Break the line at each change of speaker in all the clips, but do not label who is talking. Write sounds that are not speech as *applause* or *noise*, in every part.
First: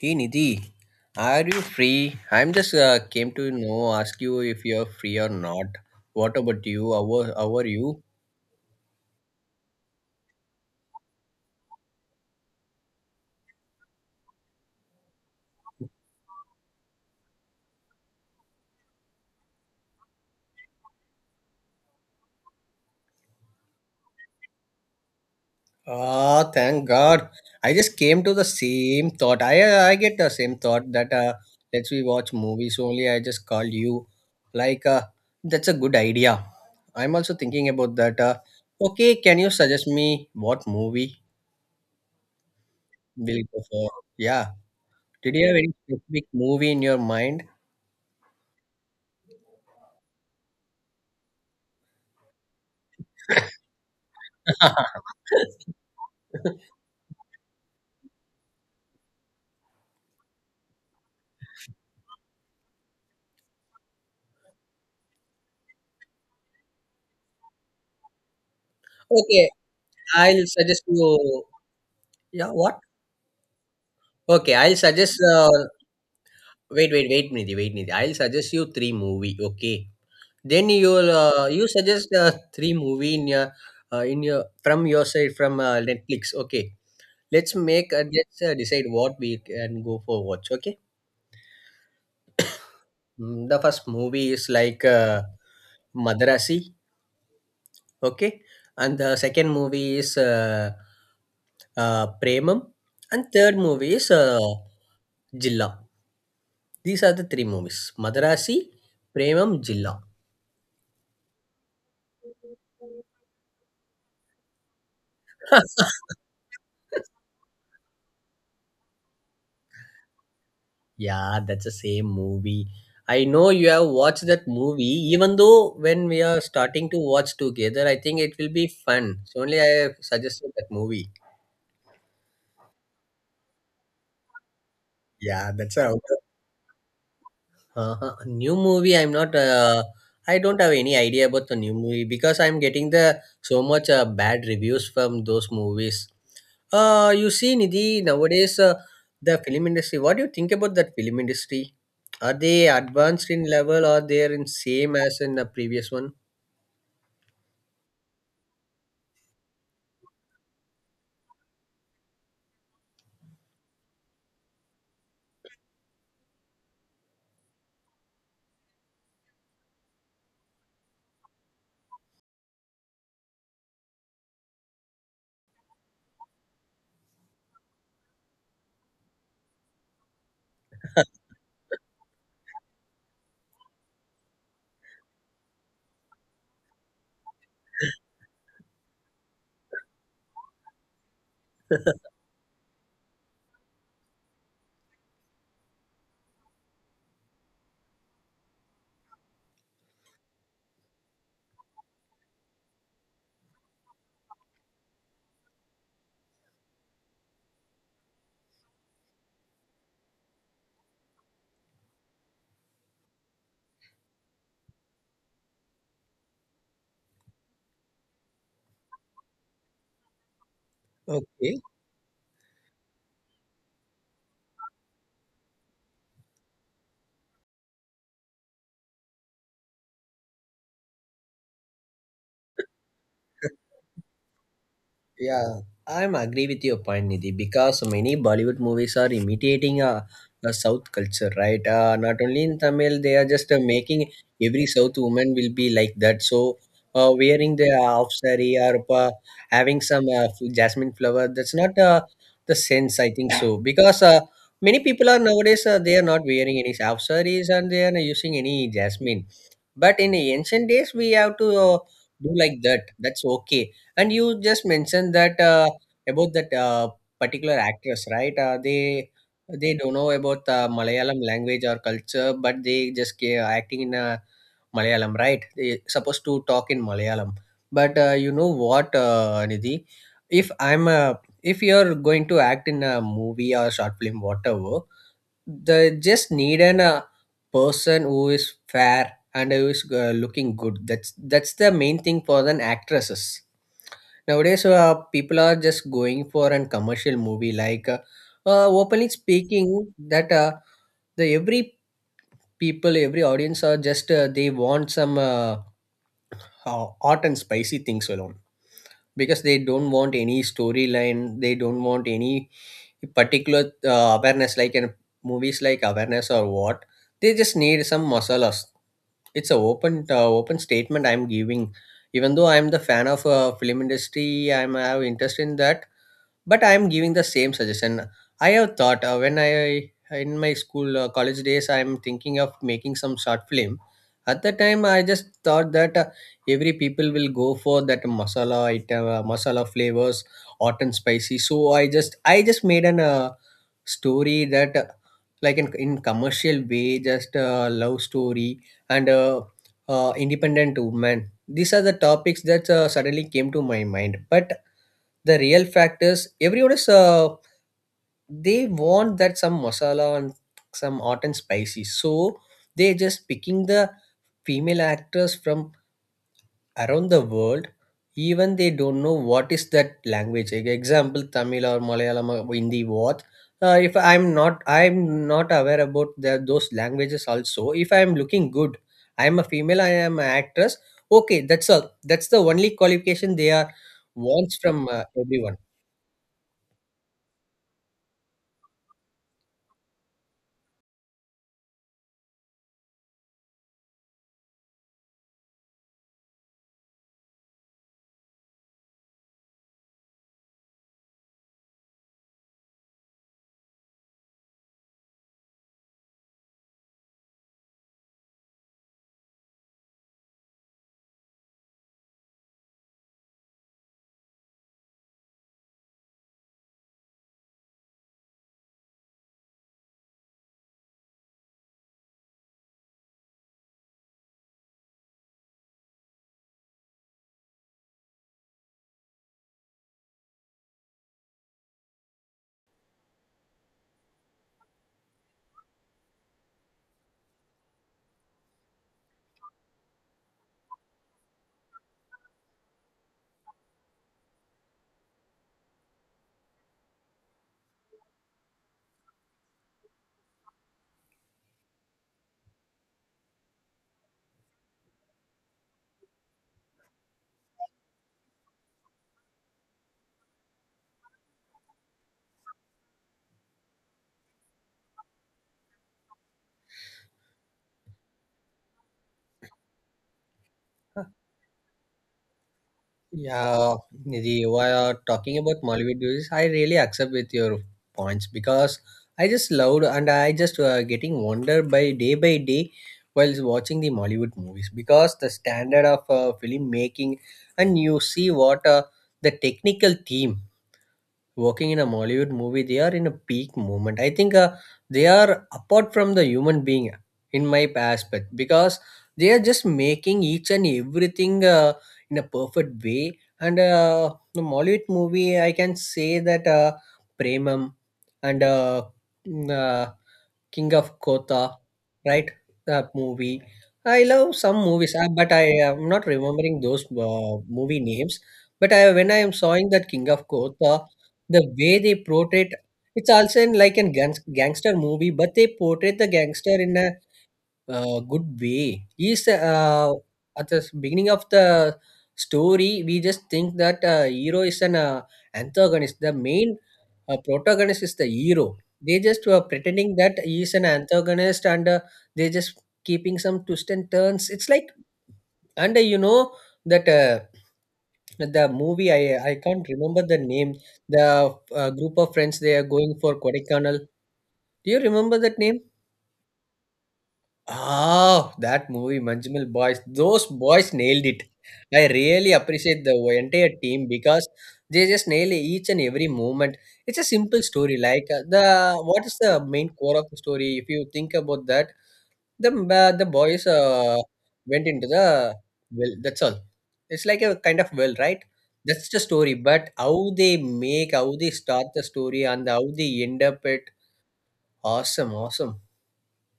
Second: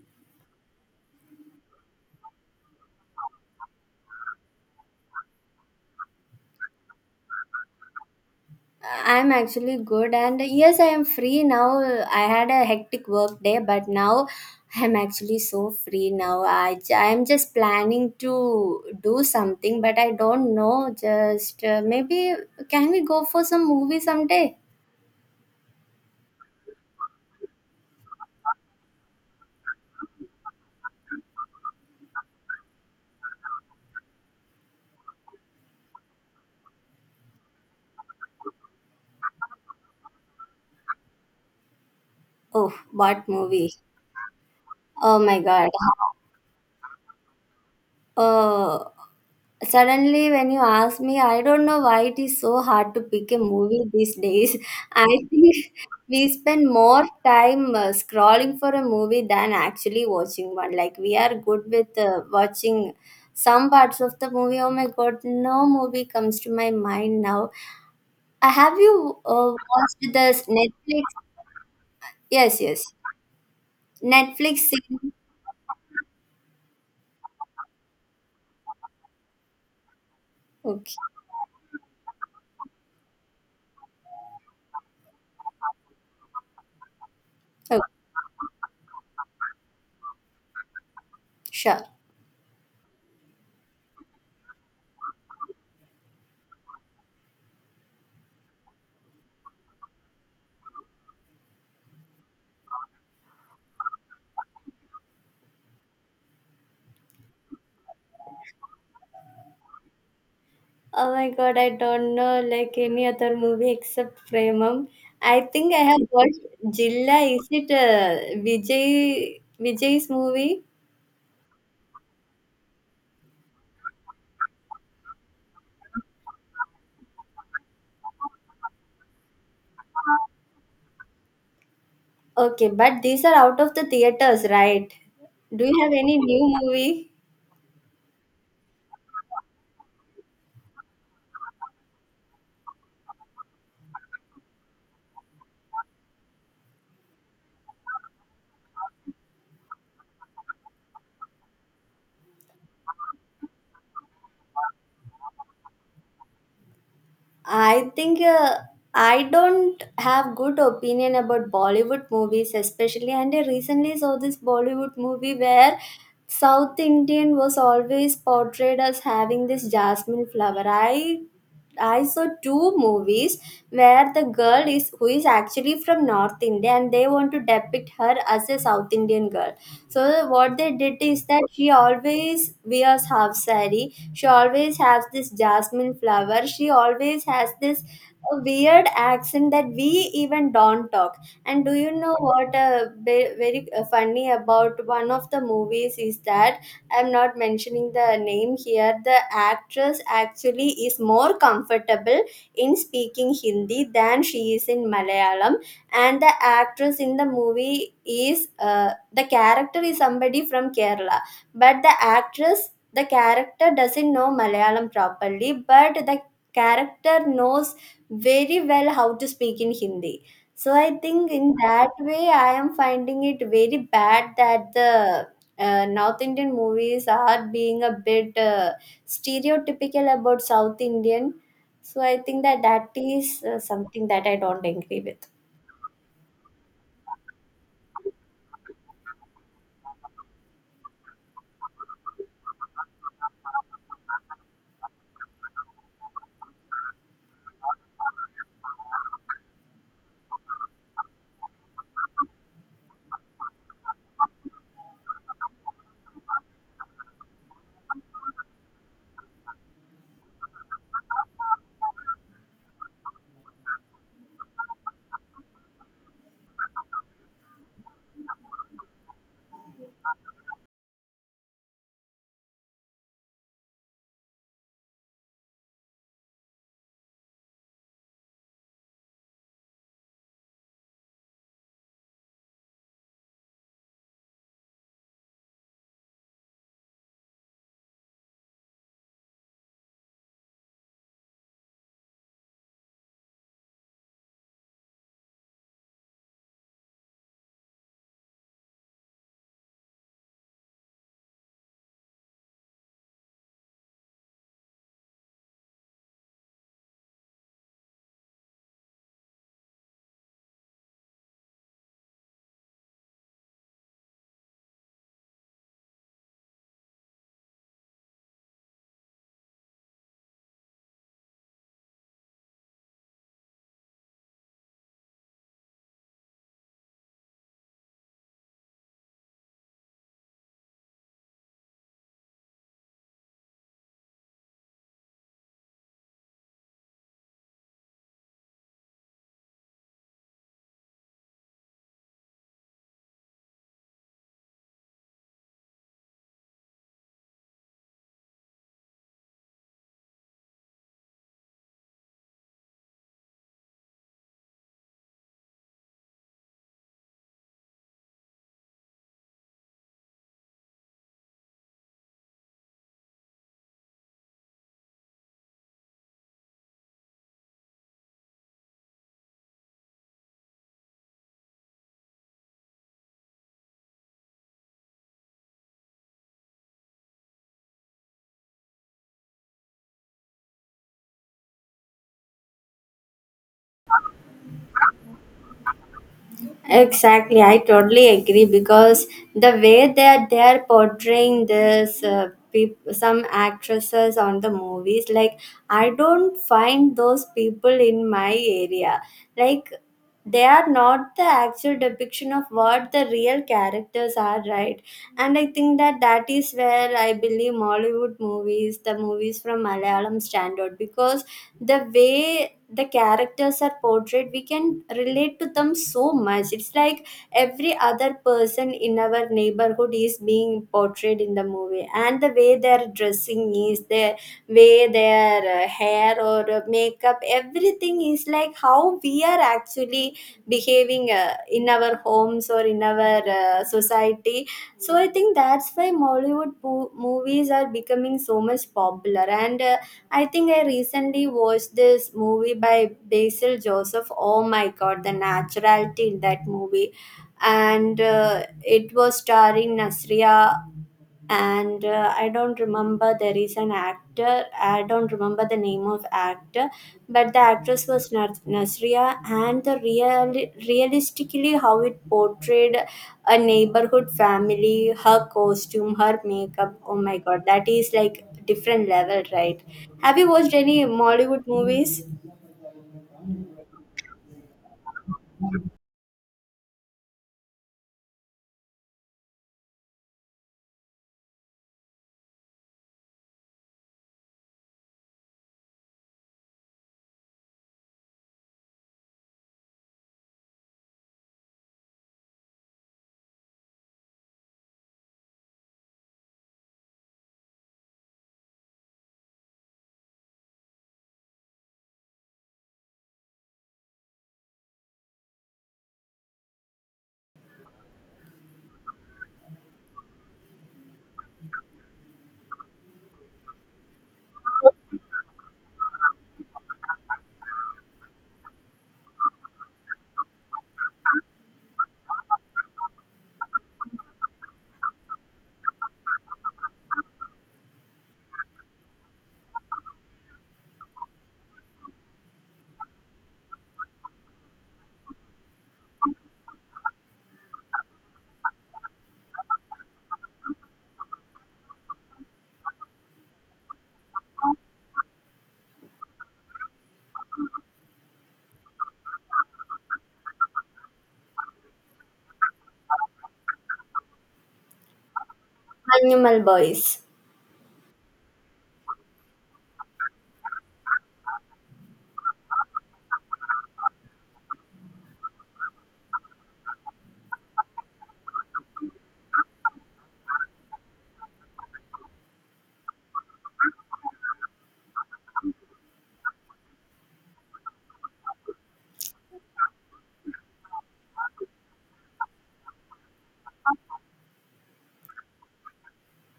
Hey Nidhi, are you free? I'm just came to know ask you if you're free or not. What about you? How are you?
I'm actually good, and yes, I am free now. I had a hectic work day, but now I'm actually so free now. I'm just planning to do something, but I don't know. Just Maybe can we go for some movie someday?
Ah, thank God. I just came to the same thought. I get the same thought that let's we watch movies only. I just called you. Like uh, that's a good idea. I'm also thinking about that. Okay, can you suggest me what movie
Oh, what
will go
movie?
for? Yeah.
Oh
Did
my
you have
god.
any specific movie in your mind?
Uh, Suddenly when you ask me, I don't know why it is so hard to pick a movie these days. *laughs* I think
*laughs*
we spend more time scrolling for a movie than actually watching one. Like we are good with watching some parts of the movie. Oh my god, no movie comes to my mind now. Have you
Okay,
watched
I'll
the
suggest
Netflix?
you. Yeah,
Yes,
what?
yes.
Okay,
Netflix
I'll
series.
suggest. Wait, wait, wait, Nidhi, wait, Nidhi. I'll suggest you three movie. Okay, then
Okay.
you suggest three movie in your from your side from Netflix. Okay,
Oh,
let's decide what we can go for watch. Okay,
sure.
The first movie is like Madrasi. Okay, and the second movie is Premam, and third movie is Jilla. These are the three movies Madarasi, Premam, Jilla.
Oh my god, I don't know like any other movie except Premam. I think I have
*laughs*
watched Jilla. Is it Vijay's movie?
Yeah, that's the same movie. I know you have watched that movie, even though when we are starting to watch together, I think it will be fun. So only I have suggested that movie.
Okay, but these are out of the theaters, right?
Yeah,
Do
that's
you have
how.
any new movie?
Uh-huh. New movie, I'm not. I don't have any idea about the new movie because I'm getting the so much bad reviews from those movies. You see, Nidhi, nowadays, the film industry. What do you think about that film industry? Are they advanced in level or they're in same as in the previous one?
I think uh, I don't have good opinion about Bollywood movies, especially. And I recently saw this Bollywood movie where South Indian was always portrayed as having this jasmine flower. I saw two movies where the girl is who is actually from North India and they want to depict her as a South Indian girl. So what they did is that she always wears half sari. She always has this jasmine flower. She always has this weird accent that we even don't talk. And do you know
*laughs*
what very funny about one of the movies is that I'm not mentioning the name here. The actress actually is more comfortable in speaking Hindi than she is in Malayalam, and the actress in the movie is the character is somebody from Kerala, but the actress, the character doesn't know Malayalam properly, but the character knows very well how to speak in Hindi. So I think in
Okay.
that way I am finding it very bad that the North Indian movies are being a bit stereotypical about South Indian. So I think that is something that I don't agree with.
Yeah, I'm agree with your point, Nidhi, because many Bollywood movies are imitating the South culture, right? Not only in Tamil, they are just making every South woman will be like that. So, wearing the half saree or having some jasmine flower, that's not the sense, I think so. Because many people are nowadays, they are not wearing any half sarees and they are not using any jasmine. But in the ancient days, we have to do like that. That's okay and you just mentioned that about that particular actress, right? They don't know about Malayalam language or culture, but they just acting in Malayalam, right? They supposed to talk in Malayalam, but you know what, Nidhi? If I'm a if you're going to act in a movie or short film, whatever, they just need an a person who is fair and who is looking good. That's the main thing for an actresses nowadays. People are just going for an commercial movie like openly speaking that the every people every audience are just they want some hot and spicy things alone because they don't want any storyline, they don't want any particular awareness like in movies like awareness or what, they just need some masalas. It's a open statement I'm giving. Even though I'm the fan of film industry, I'm have interest in that, but I am giving the same suggestion. I have thought when I in my school, college days, I am thinking of making some short film. At the time I just thought that every people will go for that masala item, masala flavors, hot and spicy. So I just I just made an story that, like in commercial way, just love story and independent woman, these are the topics that suddenly came to my mind. But the real fact is everyone is they want that some masala and some hot and spicy. So they just picking the female actors from around the world. Even they don't know what is that language. Like example Tamil or Malayalam or Hindi what. If I'm not I'm not aware about the, those languages also. If I'm looking good, I'm a female, I am an actress. Okay, that's all. That's the only qualification they are wants from everyone.
Exactly, I totally agree because the way that they are portraying this, some actresses on the movies, like I don't find those people in my area. Like they are not the actual depiction of what the real characters are, right? And I think that is where I believe Mollywood movies, the movies from Malayalam, stand out because the way the characters are portrayed, we can relate to them so much. It's like every other person in our neighborhood is being portrayed in the movie, and the way they're dressing is their way, their hair or makeup, everything is like how we are actually behaving in our homes or in our society. So I think that's why movies are becoming so much popular. And I think I recently watched this movie by Basil Joseph. Oh my god, the naturality in that movie. And it was starring Nasria. And I don't remember, there is an actor, I don't remember the name of actor, but the actress was Nasria, and the realistically how it portrayed a neighborhood family, her costume, her makeup, oh my god, that is like different level, right? Have you watched any Mollywood movies?
Yeah, Nidhi, while talking about Mollywood movies, I really accept with your points because I just loved and I just getting wonder by day while watching the Mollywood movies because the standard of film making, and you see what the technical team working in a Mollywood movie, they are in a peak moment. I think they are apart from the human being in my aspect because they are just making each and everything in a perfect way. And the Mollywood movie, I can say that Premam and mm, uh, King of Kotha, right? That movie. I love some movies, but I am not remembering those movie names. But I, when I am sawing that King of Kotha, the way they portrayed, it's also in like a gangster movie, but they portrayed the gangster in a good way. He's at the beginning of the story, we just think that hero is an antagonist. The main a protagonist is the hero. They just were pretending that he is an antagonist, and they just keeping some twists and turns. It's like, and you know that the movie I can't remember the name. The group of friends they are going for Kodaikanal. Do you remember that name?
Animal boys.
Oh, that movie, Manjumal Boys. Those boys nailed it. I really appreciate the entire team because they just nail each and every moment. It's a simple story. The what is the main core of the story? If you think about that, the boys went into the well. That's all. It's like a kind of well, right? That's the story. But how they make, how they start the story, and how they end up it. Awesome, awesome.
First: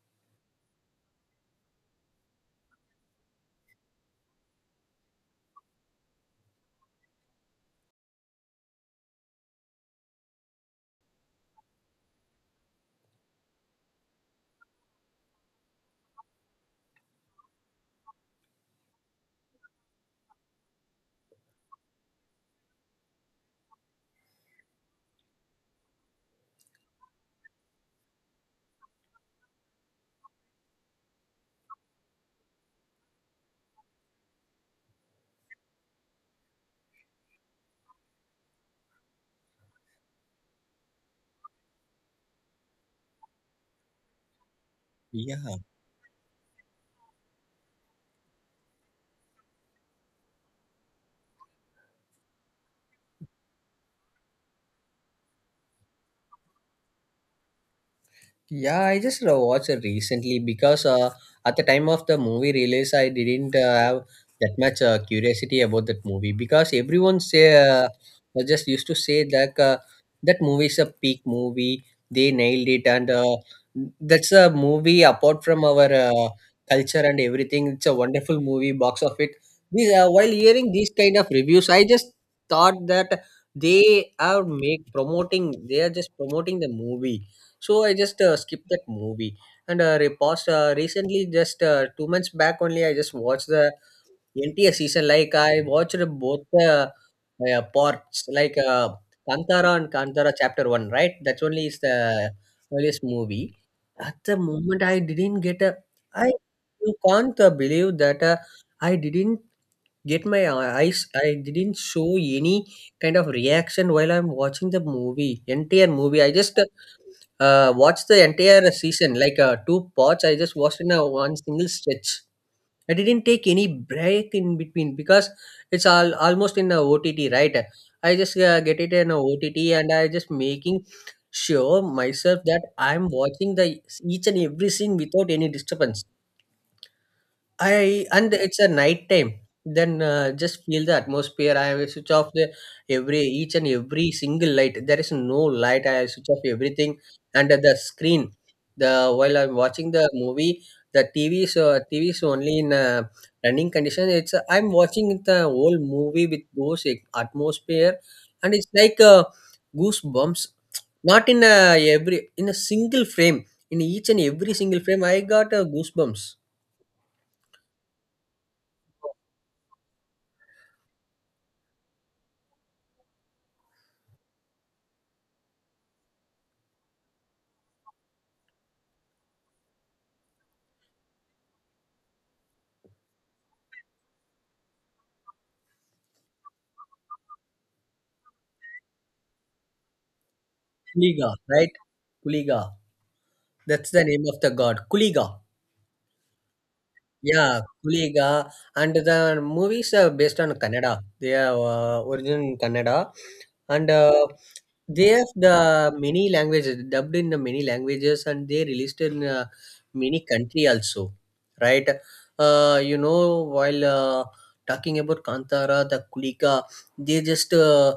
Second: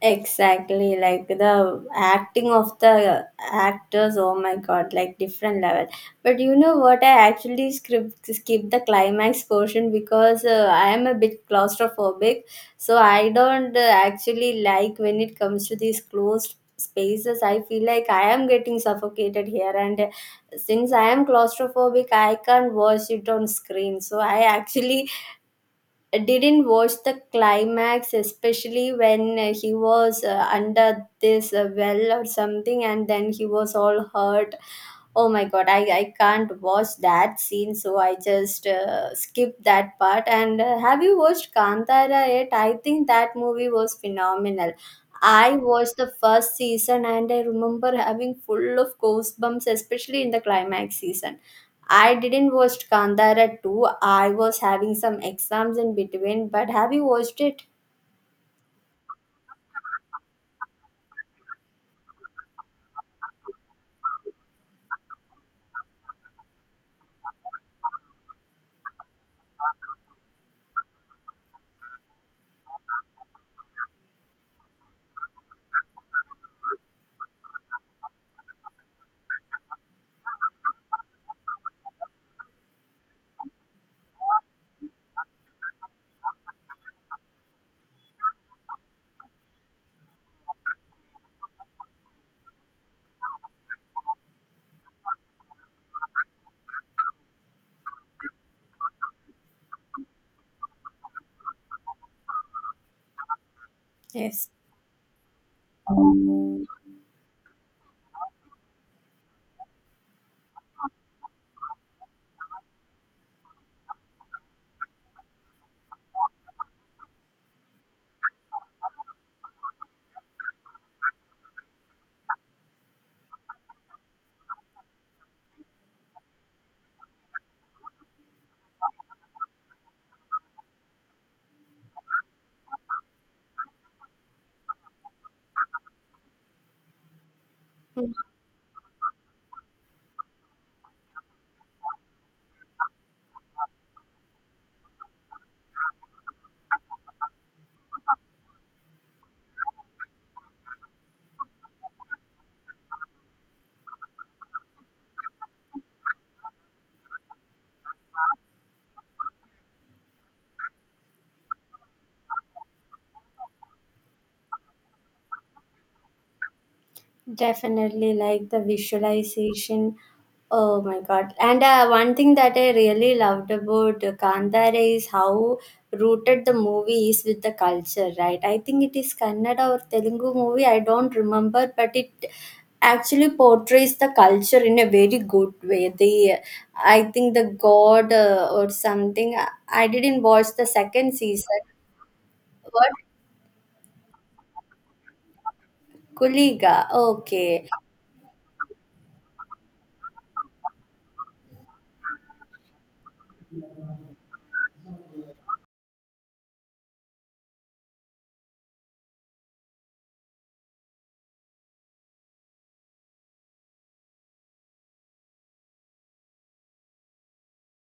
Exactly, like the acting of the actors, oh my god, like different level. But you know what? I actually skip the climax portion because I am a bit claustrophobic, so I don't actually like when it comes to these closed spaces. I feel like I am getting suffocated here, and since I am claustrophobic, I can't watch it on screen. So I actually didn't watch the climax, especially when he was under this well or something, and then he was all hurt. Oh my god, I can't watch that scene. So I just skipped that part. And have you watched Kantara yet? I think that movie was phenomenal. I
Yeah.
watched the first season and I remember having full of goosebumps, especially in the climax season. I didn't watch Kandara 2. I was having some exams in between, but have you watched it?
Yeah, I just watched it recently because at the time of the movie release, I didn't have that much curiosity about that movie because everyone say was just used to say that that movie is a peak movie. They nailed it, and that's a movie apart from our culture and everything. It's a wonderful movie. Box of it. These, while hearing these kind of reviews, I just thought that they are make promoting. They are just promoting the movie, so I just skipped that movie and repost recently just 2 months back only I just watched the entire season. Like I watched both the parts, like Kantara and Kantara chapter 1, right? That's only is the earliest movie at the
Yes.
moment. I didn't get a I you can't believe that I didn't get my eyes, I didn't show any kind of reaction while I'm watching the movie, entire movie. I just watch the entire season, like two parts. I just watched in a one single stretch. I didn't take any break in between because it's all almost in a OTT, right? I just get it in a OTT, and I just making sure myself that I'm watching the each and every scene without any disturbance. I and it's a night time. Then just feel the atmosphere. I will switch off the every each and every single light. There is no light. I switch off everything and the screen. The while I'm watching the movie, the TV. So TV is only in running condition. It's I'm watching the whole movie with those atmosphere, and it's like goosebumps. Not in every in a single frame. In each and every single frame, I got goosebumps.
Definitely like the visualization. Oh my god. And one thing that I really loved about Kandare is how rooted the movie is with the culture, right? I think it is Kannada or Telugu movie, I don't remember, but it actually portrays the culture in a very good way. The I think the god or something. I didn't watch the second
Kuliga,
season.
right? Kuliga.
What?
That's the name of the god. Kuliga.
Kuliga.
Yeah,
Okay.
Puliga, and the movies are based on Kannada. They are origin in Kannada, and they have the many languages dubbed in the many languages, and they released in many country also, right? You know, while talking about Kantara, the Kuliga, they just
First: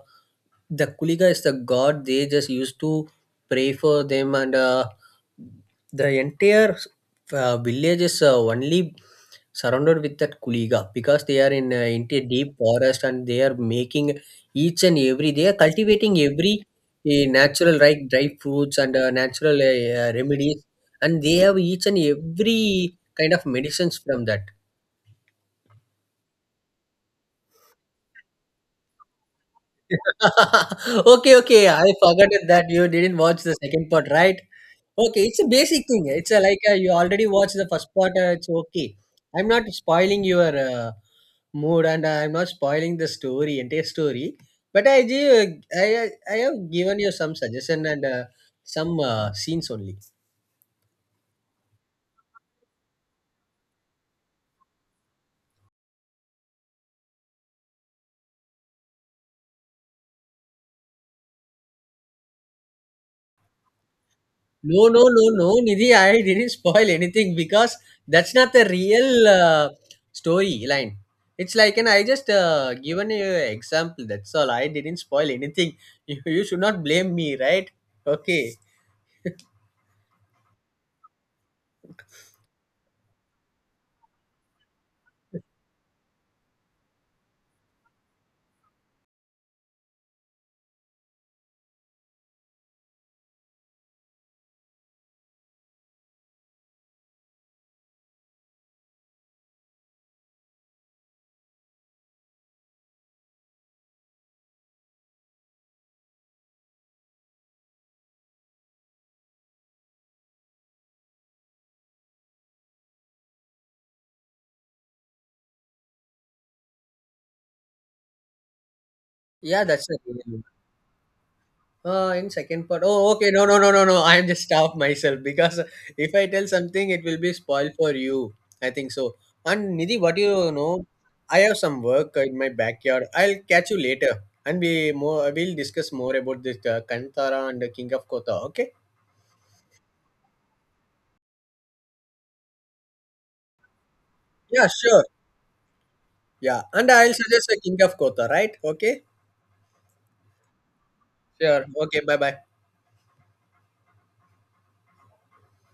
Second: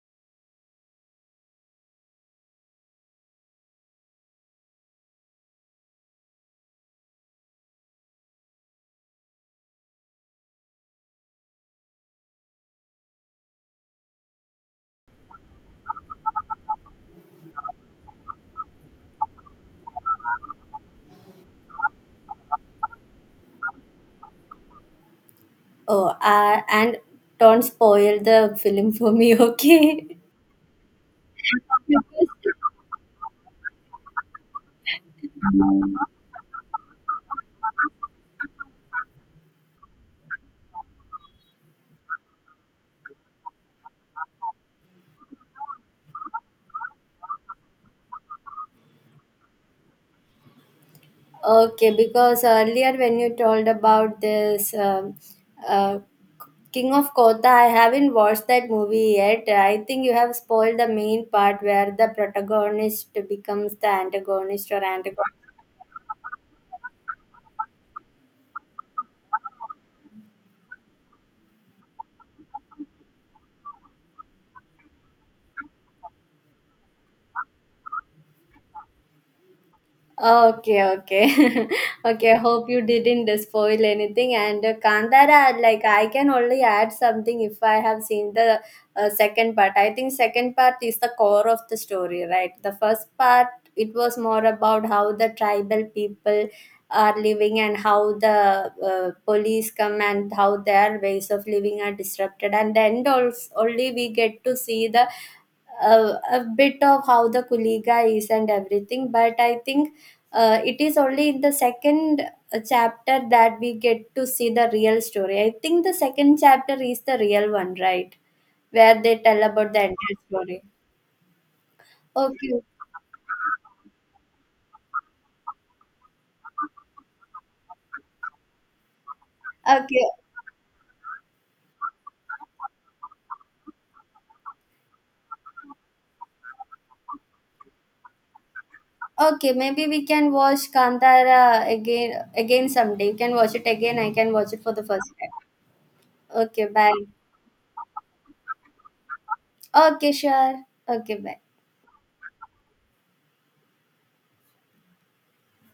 the Kuliga is the god. They just used to pray for them, and the entire villages only surrounded with that kuliga because they are in into a deep forest, and they are making each and every they are cultivating every natural right dry fruits and natural remedies, and they have each and every kind of medicines from that.
Oh, and don't spoil the film for me, *laughs* okay?
*laughs* Okay, okay, I forgot that you didn't watch the second part, right? Okay, it's a basic thing. It's a, like uh, you already watched the first part. It's okay. I'm not spoiling your mood, and I'm not spoiling the story, entire story. But I give I I have given you some suggestion and some scenes only.
Okay, because earlier when you told about this uh, King of Kotha, I haven't watched that movie yet. I think you have spoiled the main part where the protagonist becomes the antagonist
No,
or
no, no,
antagonist.
no, Nidhi, I didn't *laughs* spoil anything because that's not the real uh, story line. It's like, and I just given you an example, that's all. I didn't spoil anything. *laughs* You should not blame me, right? Okay.
Okay, okay. *laughs* Okay, I hope you didn't spoil anything. And Kantara, like, I can only add something if I have seen the second part. I think second part is the core of the story, right? The first part, it was more about how the tribal people are living and how the police come and how their ways of living are disrupted. And then also, only we get to see the a, a bit of how the Kuliga is and everything, but I think it is only in the second chapter that we get to see the real story. I think the second chapter is the real one, right? Where they tell
Yeah,
about the
that's the
entire
real.
story.
In
Okay,
second part. Oh, okay. No, no, no, no, no. I am just off myself because if I tell something, it will be spoiled for you. I think so. And Nidhi,
okay,
what do you know? I have some work in my backyard. I'll catch you later, and we more we'll discuss more about this Kantara and the King of Kotha. Okay?
okay. Maybe we can watch Kantara again someday. You can watch it again. I can watch it
Yeah,
for the
sure.
first time.
Yeah,
Okay,
and
bye.
I'll suggest the King of Kotha, right? Okay.
Okay, sure. Okay, bye.
Sure. Okay. Bye, bye.